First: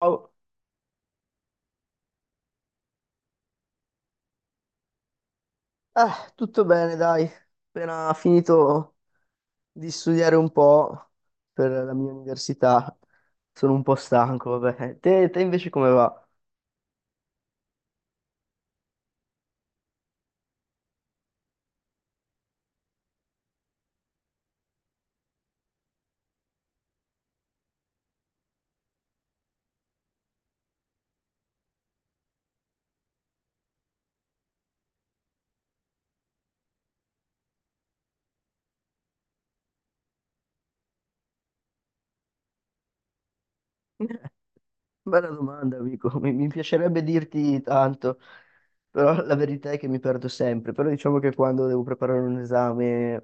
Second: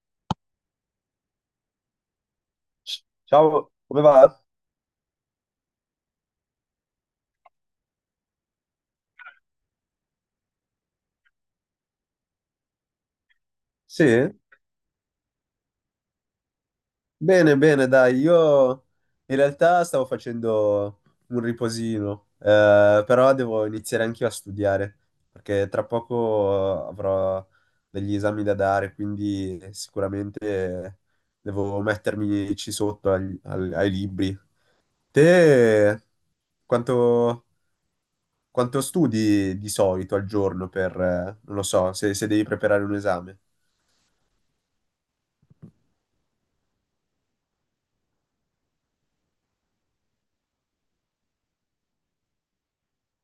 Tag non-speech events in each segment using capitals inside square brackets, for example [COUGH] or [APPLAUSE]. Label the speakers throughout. Speaker 1: Ciao.
Speaker 2: Ciao, come va?
Speaker 1: Tutto bene, dai. Appena finito di studiare un po' per la mia università, sono un po'
Speaker 2: Sì?
Speaker 1: stanco, vabbè. Te invece come va?
Speaker 2: Bene, bene, dai, io in realtà stavo facendo un riposino, però devo iniziare anch'io a studiare, perché tra poco avrò degli esami da dare, quindi sicuramente devo mettermi ci sotto ai libri. Te quanto, quanto studi di solito al giorno per, non lo so, se devi preparare un esame?
Speaker 1: Bella domanda, amico. Mi piacerebbe dirti tanto, però la verità è che mi perdo sempre. Però diciamo che quando devo preparare un esame,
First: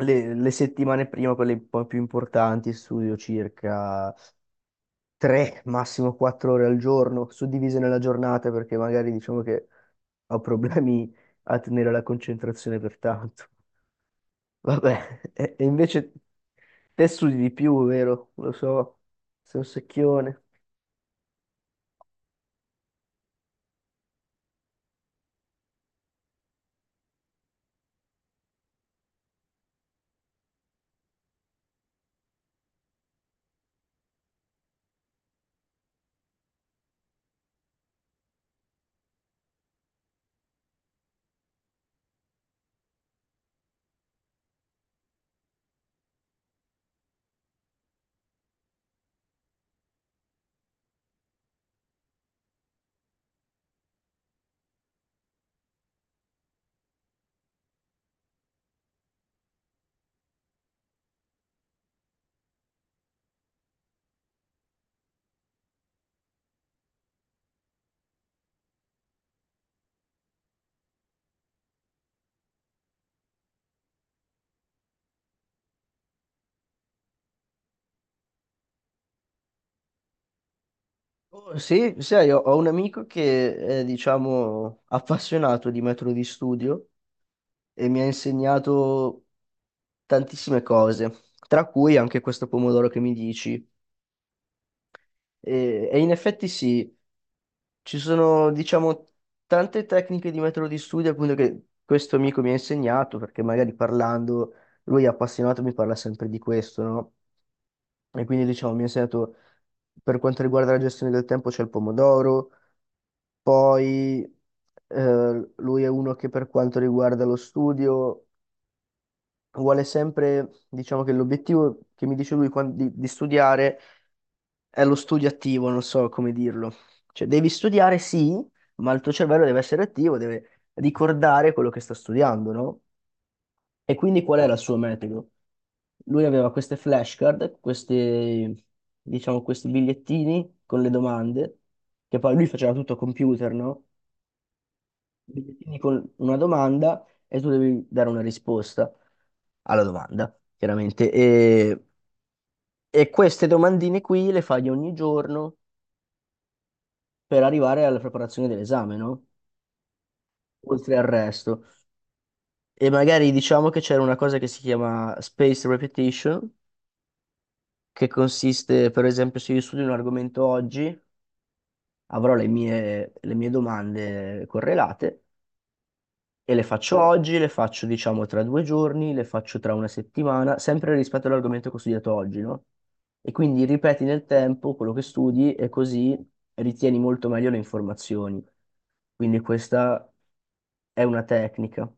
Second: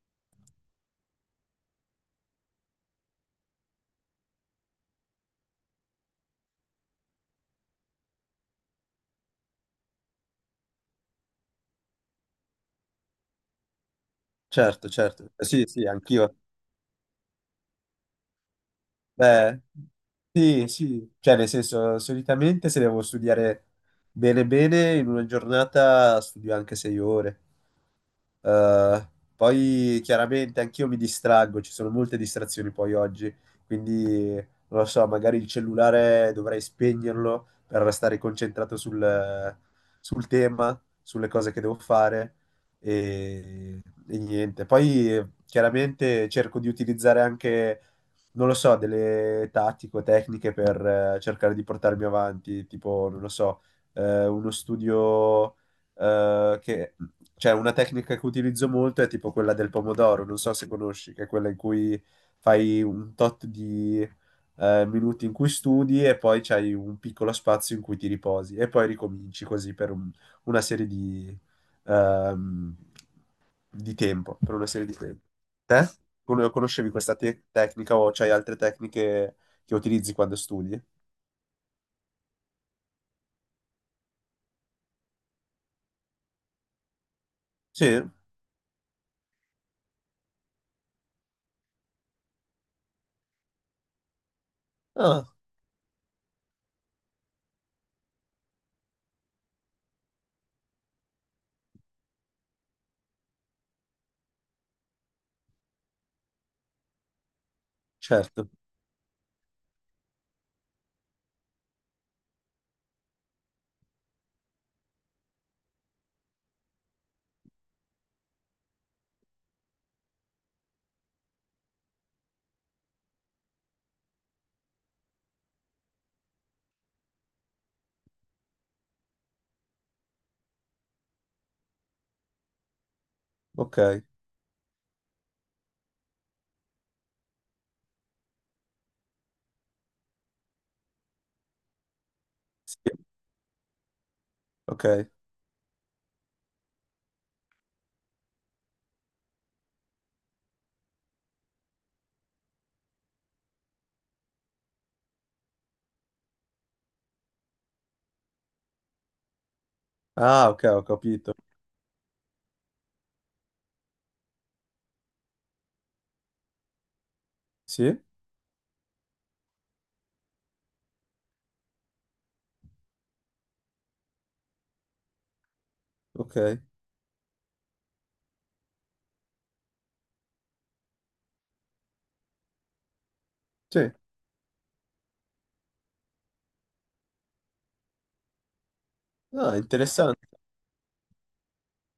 Speaker 1: le settimane prima, quelle un po' più importanti, studio circa 3, massimo 4 ore al giorno, suddivise nella giornata, perché magari diciamo che ho problemi a tenere la concentrazione per tanto.
Speaker 2: Certo,
Speaker 1: Vabbè,
Speaker 2: certo.
Speaker 1: e
Speaker 2: Sì,
Speaker 1: e
Speaker 2: sì,
Speaker 1: invece
Speaker 2: anch'io.
Speaker 1: te studi di più, vero? Lo so,
Speaker 2: Beh,
Speaker 1: sei un secchione.
Speaker 2: sì, sì, cioè nel senso, solitamente se devo studiare bene bene, in una giornata studio anche 6 ore. Eh, Poi chiaramente anch'io mi distraggo, ci sono molte distrazioni poi oggi, quindi non lo so, magari il cellulare dovrei spegnerlo per restare concentrato sul tema, sulle cose che devo fare e, e niente. Poi chiaramente cerco di utilizzare anche, non lo so, delle tattiche o tecniche per cercare di portarmi avanti, tipo, non lo so, uno studio che cioè una tecnica che utilizzo molto è tipo quella del pomodoro, non so se conosci, che è quella in cui fai un tot di minuti in cui studi e poi c'hai un piccolo spazio in cui ti riposi e poi ricominci così per una serie ehm, di tempo, per una serie di tempo. Te? Conoscevi questa tecnica o c'hai altre tecniche che utilizzi quando studi?
Speaker 1: Oh, sì, sai, ho un amico che è, diciamo, appassionato di metodo di studio e mi
Speaker 2: Sì?
Speaker 1: ha insegnato tantissime cose, tra cui anche questo pomodoro che mi dici.
Speaker 2: Ah,
Speaker 1: E in effetti sì, ci sono, diciamo, tante tecniche di metodo di studio, appunto, che questo amico mi ha insegnato, perché magari parlando, lui è appassionato, mi parla sempre di questo, no? E quindi,
Speaker 2: certo.
Speaker 1: diciamo, mi ha insegnato, per quanto riguarda la gestione del tempo, c'è il pomodoro, poi lui è uno che per quanto riguarda lo studio, vuole sempre, diciamo che l'obiettivo che mi dice lui di studiare è lo studio attivo, non so come dirlo. Cioè, devi studiare, sì, ma il tuo cervello deve essere attivo, deve ricordare quello che sta studiando, no?
Speaker 2: Ok.
Speaker 1: E quindi qual era il suo metodo? Lui aveva queste flashcard, questi, diciamo, questi bigliettini con le domande, che poi lui faceva
Speaker 2: Sì,
Speaker 1: tutto a computer, no?
Speaker 2: ok.
Speaker 1: Bigliettini con una domanda e tu devi dare una risposta alla domanda, chiaramente. E queste domandine qui le fai ogni giorno per arrivare alla preparazione dell'esame, no?
Speaker 2: Ah, ok, ho
Speaker 1: Oltre al
Speaker 2: capito.
Speaker 1: resto. E magari diciamo che c'era una cosa che si chiama spaced repetition,
Speaker 2: Sì?
Speaker 1: che consiste, per esempio, se io studio un argomento oggi, avrò le mie domande correlate e
Speaker 2: Ok.
Speaker 1: le faccio oggi, le faccio diciamo tra due giorni, le faccio tra una settimana, sempre rispetto all'argomento che ho studiato oggi, no? E quindi
Speaker 2: Sì.
Speaker 1: ripeti nel tempo quello che studi e così ritieni molto meglio le informazioni. Quindi
Speaker 2: Ah,
Speaker 1: questa
Speaker 2: interessante.
Speaker 1: è una tecnica.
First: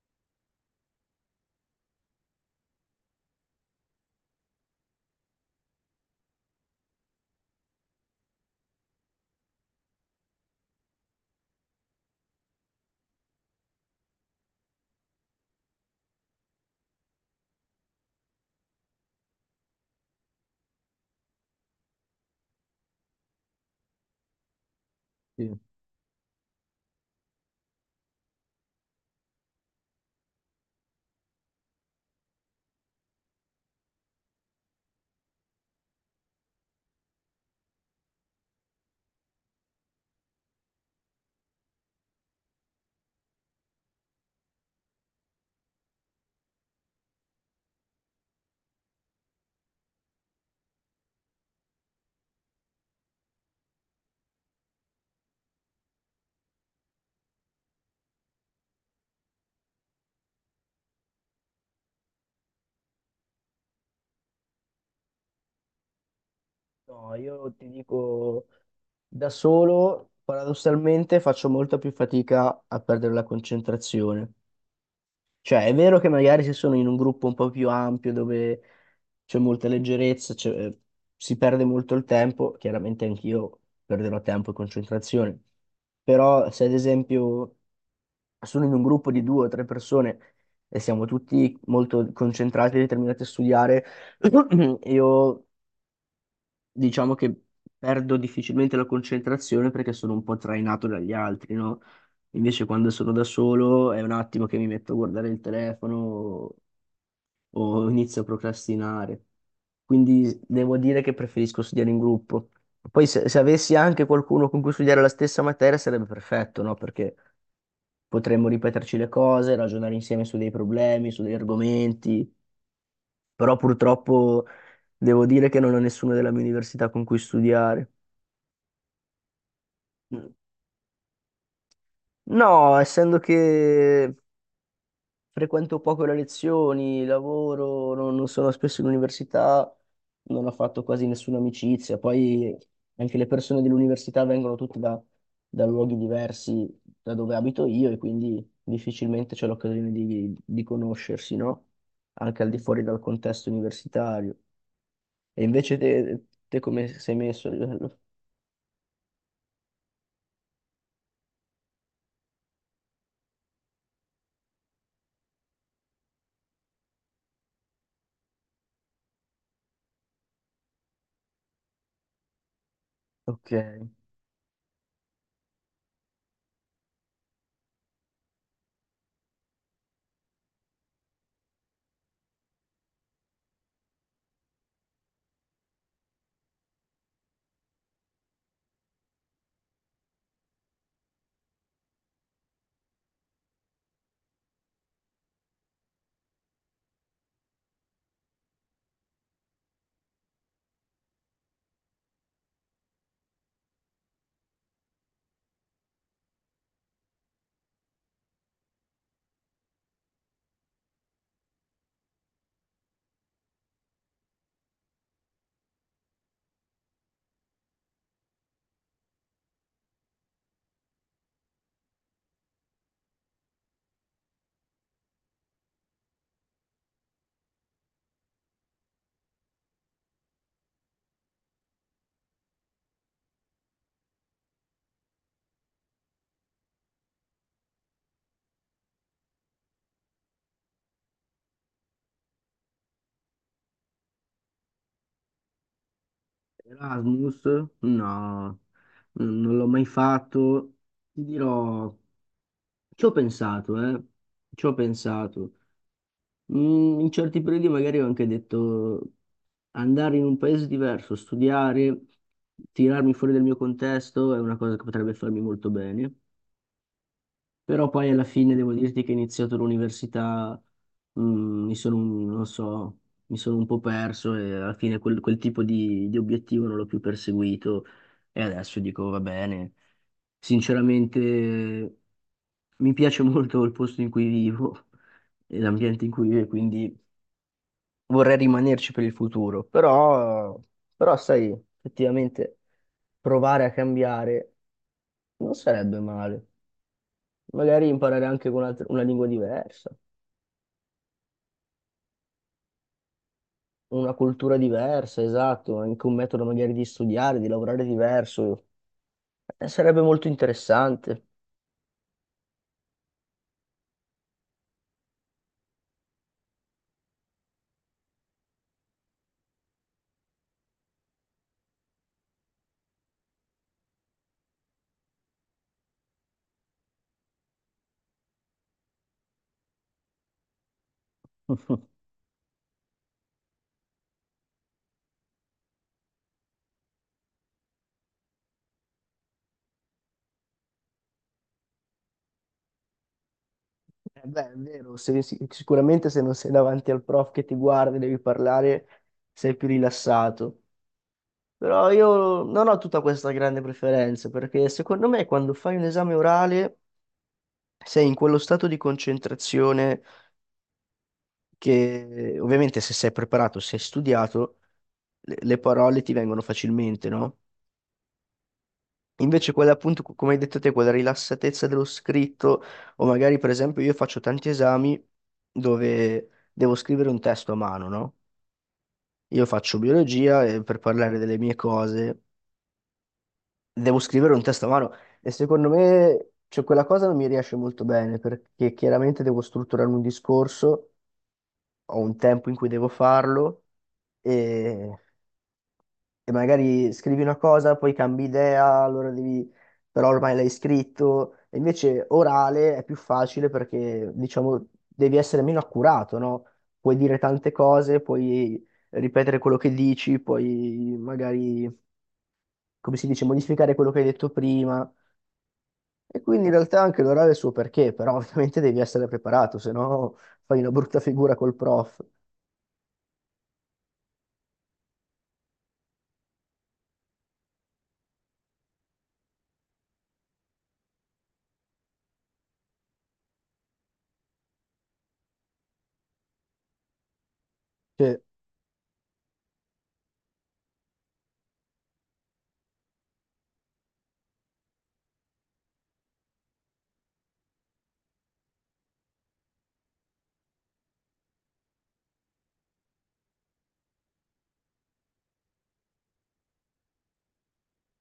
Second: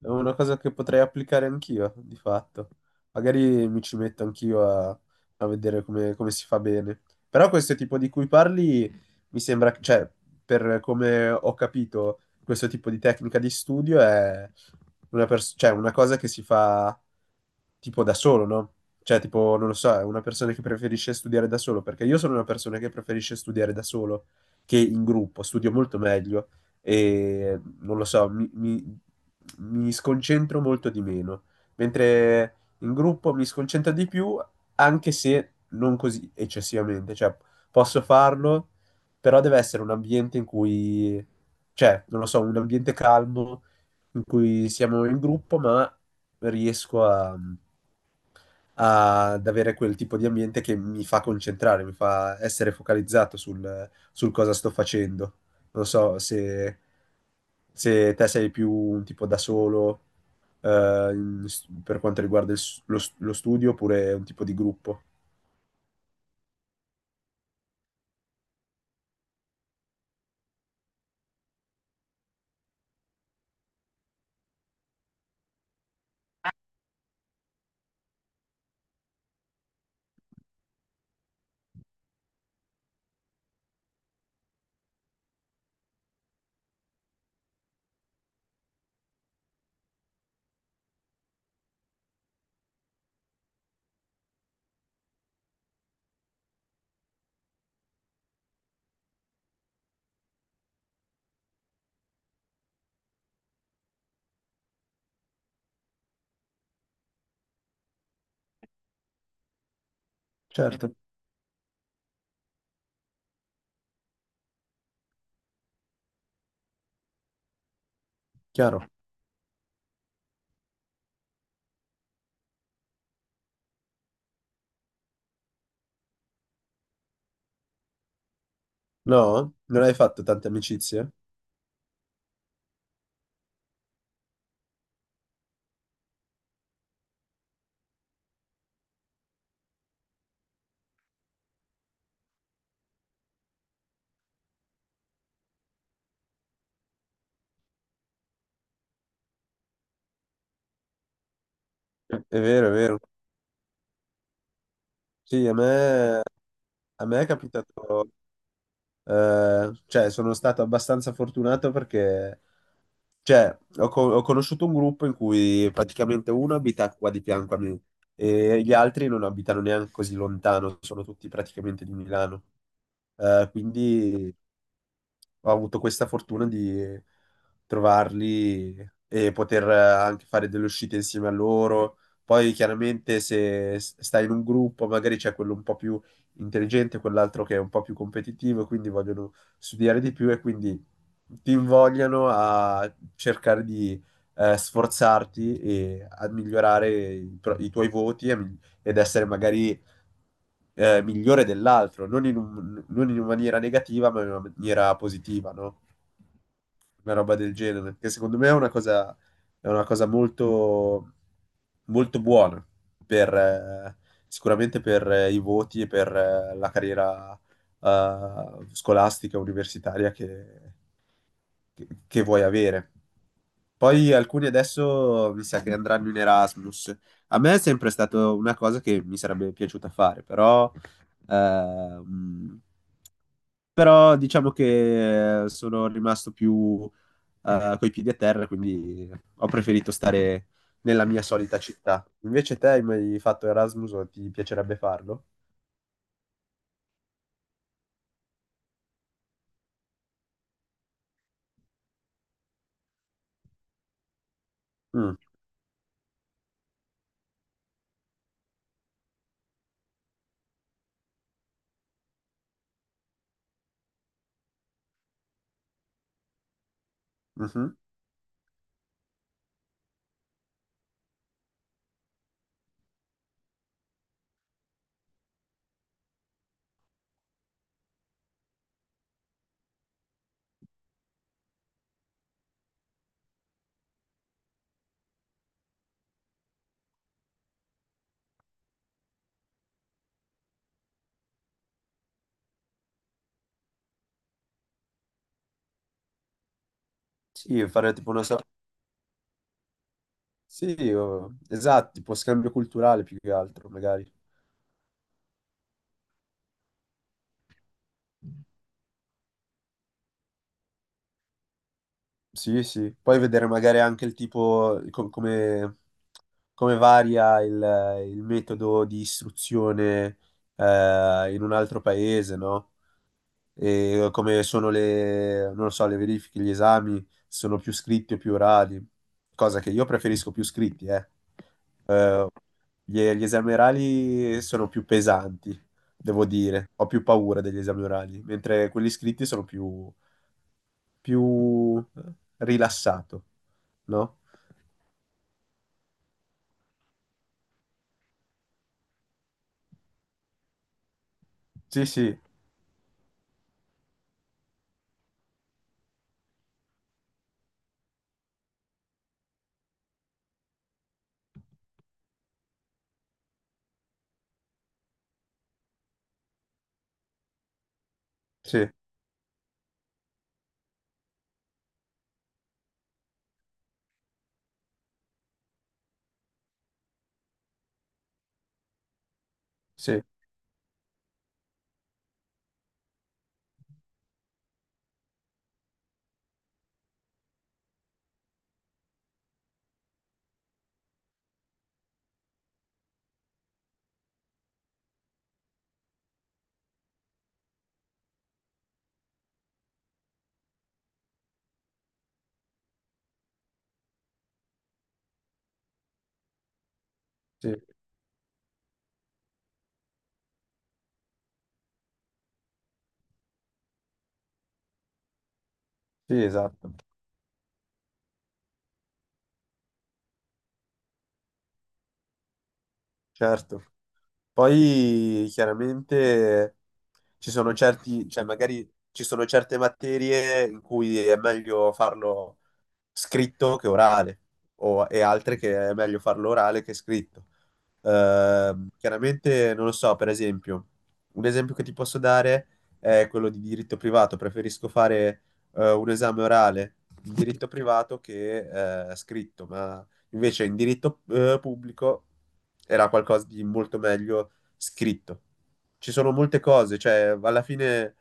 Speaker 2: È una cosa che potrei applicare anch'io, di fatto. Magari mi ci metto anch'io a vedere come si fa bene. Però questo tipo di cui parli mi sembra, cioè, per come ho capito, questo tipo di tecnica di studio è cioè, una cosa che si fa tipo da solo, no? Cioè, tipo, non lo so, è una persona che preferisce studiare da solo, perché io sono una persona che preferisce studiare da solo che in gruppo,
Speaker 1: Sì.
Speaker 2: studio molto meglio e non lo so, mi sconcentro molto di meno, mentre in gruppo mi sconcentro di più, anche se non così eccessivamente, cioè posso farlo, però deve essere un ambiente in cui, cioè, non lo so, un ambiente calmo in cui siamo in gruppo, ma riesco a ad avere quel tipo di ambiente che mi fa concentrare, mi fa essere focalizzato sul cosa sto facendo. Non so se te sei più un tipo da solo, eh, in- per quanto riguarda lo studio, oppure un tipo di gruppo.
Speaker 1: No, io ti dico, da solo, paradossalmente, faccio molta più fatica a perdere la concentrazione. Cioè, è vero che magari se sono in un gruppo un po' più ampio, dove c'è molta leggerezza, si perde molto il tempo, chiaramente anch'io perderò tempo e concentrazione, però se ad esempio sono in un gruppo di due o tre persone e siamo tutti molto concentrati e determinati a studiare, [CLEARS THROAT] io diciamo che perdo difficilmente la concentrazione perché sono un po' trainato dagli altri, no? Invece quando sono da solo è un attimo che mi metto a guardare il telefono o inizio a procrastinare, quindi devo
Speaker 2: Certo,
Speaker 1: dire che preferisco studiare in gruppo. Poi se avessi anche qualcuno con cui studiare la stessa materia sarebbe perfetto, no? Perché potremmo
Speaker 2: chiaro.
Speaker 1: ripeterci le cose, ragionare insieme su dei problemi, su degli argomenti, però purtroppo devo dire che non ho nessuno della mia università con cui studiare.
Speaker 2: No? Non hai fatto tante amicizie?
Speaker 1: No, essendo che frequento poco le lezioni, lavoro, non sono spesso in università, non ho fatto quasi nessuna amicizia. Poi anche le persone dell'università vengono tutte da luoghi diversi da dove abito io e quindi difficilmente c'è l'occasione di conoscersi, no?
Speaker 2: È
Speaker 1: Anche al di
Speaker 2: vero, è
Speaker 1: fuori dal
Speaker 2: vero.
Speaker 1: contesto universitario. E
Speaker 2: Sì,
Speaker 1: invece te, te come
Speaker 2: a
Speaker 1: sei
Speaker 2: me è
Speaker 1: messo a livello?
Speaker 2: capitato, cioè sono stato abbastanza fortunato perché cioè, ho conosciuto un gruppo in cui praticamente uno abita qua di fianco a me e gli altri non abitano neanche così lontano, sono tutti praticamente di Milano.
Speaker 1: Ok.
Speaker 2: Quindi ho avuto questa fortuna di trovarli e poter anche fare delle uscite insieme a loro. Poi chiaramente se stai in un gruppo, magari c'è quello un po' più intelligente, quell'altro che è un po' più competitivo, quindi vogliono studiare di più e quindi ti invogliano a cercare di sforzarti e a migliorare i tuoi voti e ed essere magari migliore dell'altro, non in non in una maniera negativa, ma in una maniera positiva, no? Una roba del genere, che secondo me è una cosa molto, molto buona per, sicuramente per i voti e per la carriera scolastica, universitaria che vuoi avere. Poi alcuni adesso mi sa che andranno in Erasmus. A me è sempre stata una cosa che mi sarebbe piaciuta fare, però, ehm, però diciamo che sono rimasto più coi piedi a terra, quindi ho preferito stare nella mia solita città. Invece te hai mai fatto Erasmus o ti piacerebbe farlo?
Speaker 1: Erasmus? No, non l'ho mai fatto. Ti dirò. Ci ho pensato, ci ho
Speaker 2: Mm,
Speaker 1: pensato. Mm, in certi periodi magari ho anche detto andare in un paese diverso, studiare, tirarmi fuori dal mio contesto è una cosa che potrebbe farmi molto bene.
Speaker 2: mhm.
Speaker 1: Però poi alla fine devo dirti che ho iniziato l'università, mi sono, non so, mi sono un po' perso e alla fine quel tipo di obiettivo non l'ho più perseguito e adesso dico va bene. Sinceramente mi piace molto il posto in cui vivo e l'ambiente in cui vivo, quindi vorrei rimanerci per il futuro, però, però sai, effettivamente provare a cambiare non sarebbe male.
Speaker 2: Sì,
Speaker 1: Magari
Speaker 2: fare tipo una
Speaker 1: imparare
Speaker 2: sorta
Speaker 1: anche con una lingua diversa,
Speaker 2: sì, esatto, tipo scambio culturale più che altro, magari.
Speaker 1: una cultura diversa, esatto, anche un metodo magari di studiare, di lavorare diverso, sarebbe molto interessante.
Speaker 2: Sì, sì. Poi vedere magari anche il tipo, come varia il metodo di istruzione in un altro paese, no? E come sono le, non lo so, le verifiche, gli esami, sono più scritti o più orali, cosa che io preferisco più scritti, eh.
Speaker 1: [LAUGHS]
Speaker 2: Eh, gli esami orali sono più pesanti, devo dire. Ho più paura degli esami orali, mentre quelli scritti sono più più rilassato, no?
Speaker 1: Eh beh, è vero, sicuramente se non sei davanti al prof che ti guarda e devi parlare, sei più rilassato.
Speaker 2: Sì,
Speaker 1: Però
Speaker 2: sì,
Speaker 1: io non ho tutta questa grande preferenza, perché secondo me quando fai un esame orale sei in quello stato di concentrazione che ovviamente se sei preparato, se hai studiato, le parole ti vengono facilmente, no?
Speaker 2: sì,
Speaker 1: Invece quella appunto, come hai detto te, quella rilassatezza dello scritto, o magari per esempio io faccio tanti esami dove devo scrivere un testo a mano, no? Io faccio
Speaker 2: sì,
Speaker 1: biologia e per parlare delle mie cose devo scrivere un testo a mano e secondo me cioè, quella cosa non mi riesce molto bene perché chiaramente devo strutturare un discorso, ho un tempo in cui devo farlo e, e magari scrivi una cosa, poi cambi idea, allora devi, però ormai l'hai scritto. E invece orale è più facile perché diciamo devi essere meno accurato, no? Puoi dire tante
Speaker 2: sì,
Speaker 1: cose, puoi ripetere quello che dici, puoi magari come si dice, modificare quello che hai detto prima. E
Speaker 2: sì,
Speaker 1: quindi in
Speaker 2: esatto,
Speaker 1: realtà anche l'orale ha il suo perché, però [LAUGHS] ovviamente devi essere preparato, se no fai una brutta figura col prof.
Speaker 2: certo. Poi chiaramente ci sono cioè magari ci sono certe materie in cui è meglio farlo scritto che orale, e altre che è meglio farlo orale che scritto.
Speaker 1: Cioè,
Speaker 2: Chiaramente non lo so, per esempio, un esempio che ti posso dare è quello di diritto privato. Preferisco fare un esame orale in diritto privato che scritto, ma invece in diritto pubblico era qualcosa di molto meglio scritto. Ci sono molte cose, cioè alla fine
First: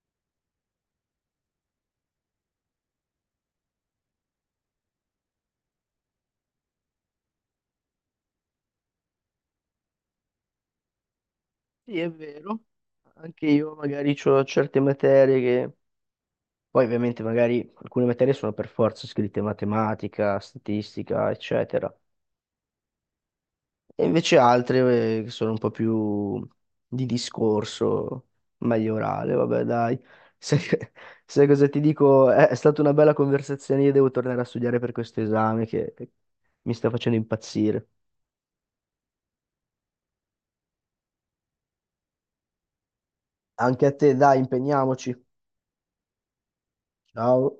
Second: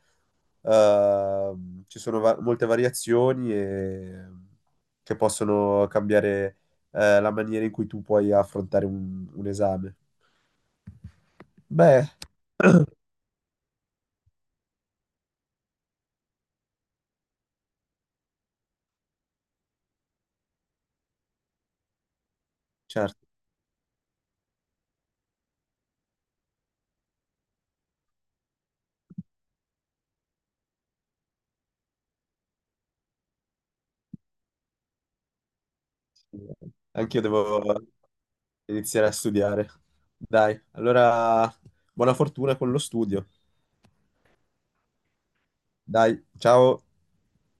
Speaker 2: ci sono molte variazioni che possono cambiare la maniera in cui tu puoi affrontare un esame.
Speaker 1: sì,
Speaker 2: Beh,
Speaker 1: è vero. Anche io magari ho certe materie che... Poi ovviamente magari alcune materie sono per forza scritte, matematica, statistica, eccetera.
Speaker 2: certo,
Speaker 1: E invece altre che sono un po' più di discorso, meglio orale, vabbè, dai. Sai, [LAUGHS] sai cosa ti dico? È stata una bella conversazione, io devo tornare a studiare per questo esame che mi sta facendo
Speaker 2: anche io devo
Speaker 1: impazzire.
Speaker 2: iniziare a studiare. Dai, allora buona fortuna con lo studio.
Speaker 1: Anche a te, dai, impegniamoci.
Speaker 2: Dai, ciao.
Speaker 1: Ciao.